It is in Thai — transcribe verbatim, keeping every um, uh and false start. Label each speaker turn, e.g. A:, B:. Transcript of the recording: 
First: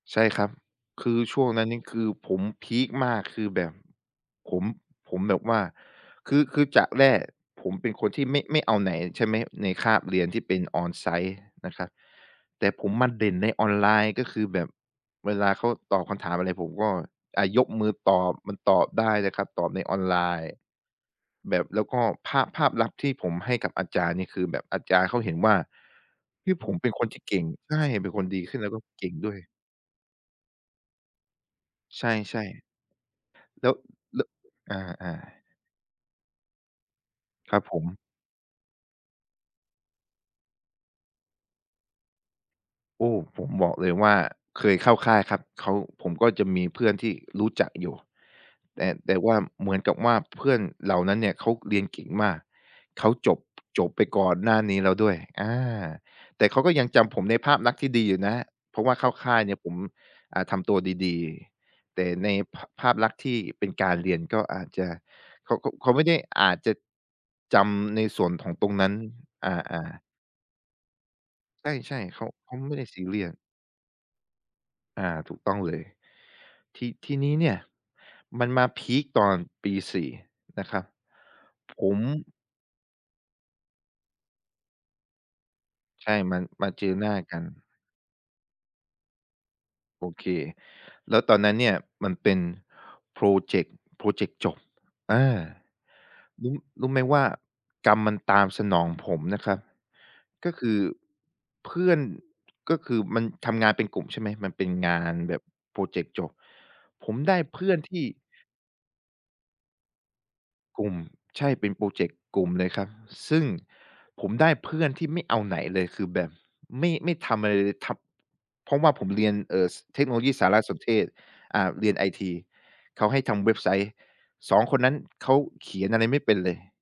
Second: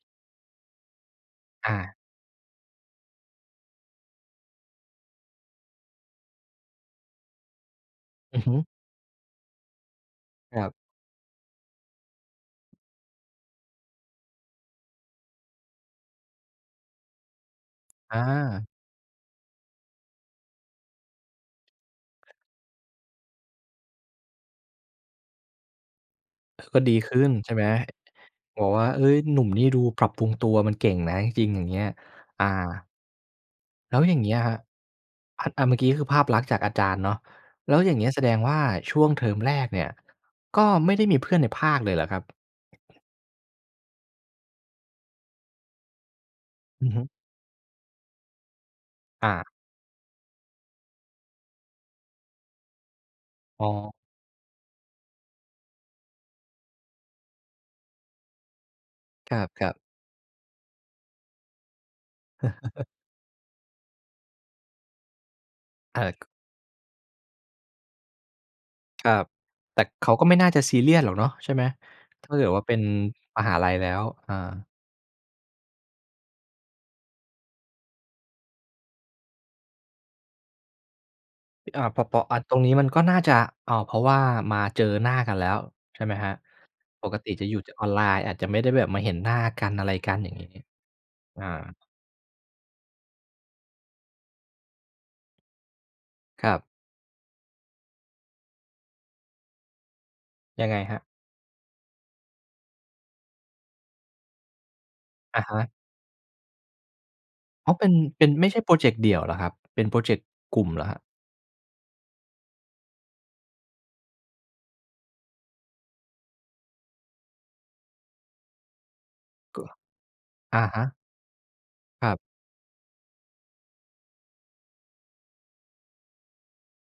A: ใช่ครับ คือช่วงนั้น
B: อ
A: นี่ค
B: า
A: ือผมพีกมาก คือแบบผม ผมแบบว่า คือ คือจากแรกผมเป็นคนที่ไม
B: อือ
A: ่
B: ฮ
A: ไ
B: ึ
A: ม่เอาไหนใช่ไหม ในคาบเรียนที่เป
B: ค
A: ็
B: ร
A: น
B: ับ
A: On-site นะครับ แต่ผมมาเด่นในออนไลน์ ก็คือแบบ เวลาเขาตอบคำถามอะไร ผมก็ อา ยกมือต
B: อ
A: อบ มัน
B: า
A: ตอบได้นะครับ ตอบในออนไลน์ แบบ แล้วก็ภาพ ภาพลักษณ์ที่ผมให้กับอาจารย์นี่คือแบบอาจารย์เขาเห็นว่า เฮ่ย ที่
B: อ
A: ผ
B: ก
A: ม
B: ็
A: เป
B: ด
A: ็
B: ี
A: นคน
B: ข
A: ที
B: ึ
A: ่
B: ้น
A: เก่ง
B: ใช่ไหม
A: ใช่ เป็นคนดีขึ้
B: บ
A: น แ
B: อ
A: ล
B: ก
A: ้วก
B: ว
A: ็
B: ่า "เฮ
A: เก
B: ้
A: ่ง
B: ย
A: ด้
B: ห
A: ว
B: นุ
A: ย
B: ่มนี่ดูปรับปรุงตัว มันเก่งนะ จริง ๆ" อย่างเงี้ย
A: ใช่
B: อา
A: ๆ แล้ว
B: แล้วอย่
A: แ
B: า
A: ล้
B: งเ
A: ว
B: งี้ยครับ
A: อา
B: อ
A: ๆ
B: อา เมื่อกี้คือภาพลักษณ์จากอาจารย์เนาะ
A: ครับ
B: แล
A: ผ
B: ้ว
A: ม
B: อย่างงี้แสดงว่าช่วงเทอมแรกเนี่ย ก็ไม่ได้มีเพื่อนในภาคเลยเหรอครับ?
A: โอ้ ผมบอกเลยว่าเคยเข้าค่ายครับ เขา ผมก็จะมีเพื
B: อ
A: ่
B: ื
A: อ
B: อ
A: น
B: ฮึ
A: ที่รู้จักอยู่ แต่ แต่ว
B: อ
A: ่า
B: า
A: เหมือนกับว่าเพื่อนเหล่านั้นเนี่ยเขาเรียนเก่งมาก เขาจบ
B: อ๋
A: จบ
B: อ
A: ไปก่อนหน้านี้แล้วด้วย อา แต่เขาก็ยังจำผมในภาพลักษณ์ที่ดีอยู่นะ เพราะว่าเข้าค
B: ค
A: ่า
B: ร
A: ยเนี่ยผ
B: ับ
A: ม
B: ๆ
A: อา ทำตัวดี ๆ แต่ใน ภ ภาพลักษณ์ที่เป็นการเรียนก็อาจจะ เขา เขา
B: เอ
A: ไม่
B: อ
A: ได้
B: ก
A: อาจจะจำในส่วนของตรงนั้น
B: ครับ
A: อ
B: แต่
A: า ๆ
B: เขาก็ไม่น่าจะซีเรียสหรอกเนาะ ใช่ไหม?
A: ใช่ ๆ เข
B: ถ
A: า
B: ้าเก
A: เ
B: ิ
A: ข
B: ด
A: า
B: ว่า
A: ไ
B: เ
A: ม
B: ป็
A: ่ไ
B: น
A: ด้ซีเรียส
B: มหาลัยแล้ว อา
A: อา ถูกต้องเลย ที ทีนี้เนี่ยมันมาพีกตอนปี สี่ นะครับ ผ
B: อา ป
A: ม
B: เปาะ อา ตรงนี้มันก็น่าจะ อ๋อ เพราะว่ามาเจอหน้ากันแล้ว ใช่
A: ใช
B: ไหม
A: ่
B: ครั
A: ม
B: บ
A: า มาเจอ
B: ป
A: หน้า
B: กติ
A: กั
B: จ
A: น
B: ะอยู่จากออนไลน์ อาจจะไม่ได้แบบมาเห็นหน้ากัน อะไร
A: โอ
B: กัน
A: เ
B: อ
A: ค
B: ย่างงี้
A: แล้วตอน
B: อ
A: นั้นเนี่ย
B: า
A: มันเป็นพรอเจกต์ พรอเจกต์จบ อา
B: ค
A: ร
B: ร
A: ู้
B: ับ
A: รู้ไหมว่ากรรมมันตามสนองผมนะครับ ก็ค
B: ยัง
A: ื
B: ไง
A: อ
B: ครับ?
A: เพื่อน ก็คือมันทำงานเป็นกลุ่มใช่ไหม มันเป็นงานแบ
B: อะ
A: บ
B: ฮะ
A: พรอเจกต์จบ ผมได้เพ
B: อ
A: ื
B: ๋
A: ่
B: อ
A: อน
B: เป็น
A: ที่
B: เป็น ไม่ใช่พรอเจกต์เดี่ยวเหรอครับ เป็นพรอเจกต์กลุ่มเห
A: ก
B: ร
A: ล
B: อ
A: ุ
B: ค
A: ่ม
B: รับ?
A: ใช่ เป็นพรอเจกต์กลุ่มเลยครับ ซึ่งผมได้เพื่อนที่ไม่เอาไหนเลย คือแบบ ไม่ ไม่ทำอะไรเลย ทำ เพราะว่าผมเรียน เอ
B: ก
A: ่
B: ็
A: อ ส เทคโนโลยีสาร
B: อะ
A: ส
B: ฮ
A: น
B: ะ
A: เทศ อา เรียนไอ
B: ครับ
A: ที เขาให้ทำเว็บไซต์ สอง คนนั้น เขาเขียนอะไรไม่เป็นเลย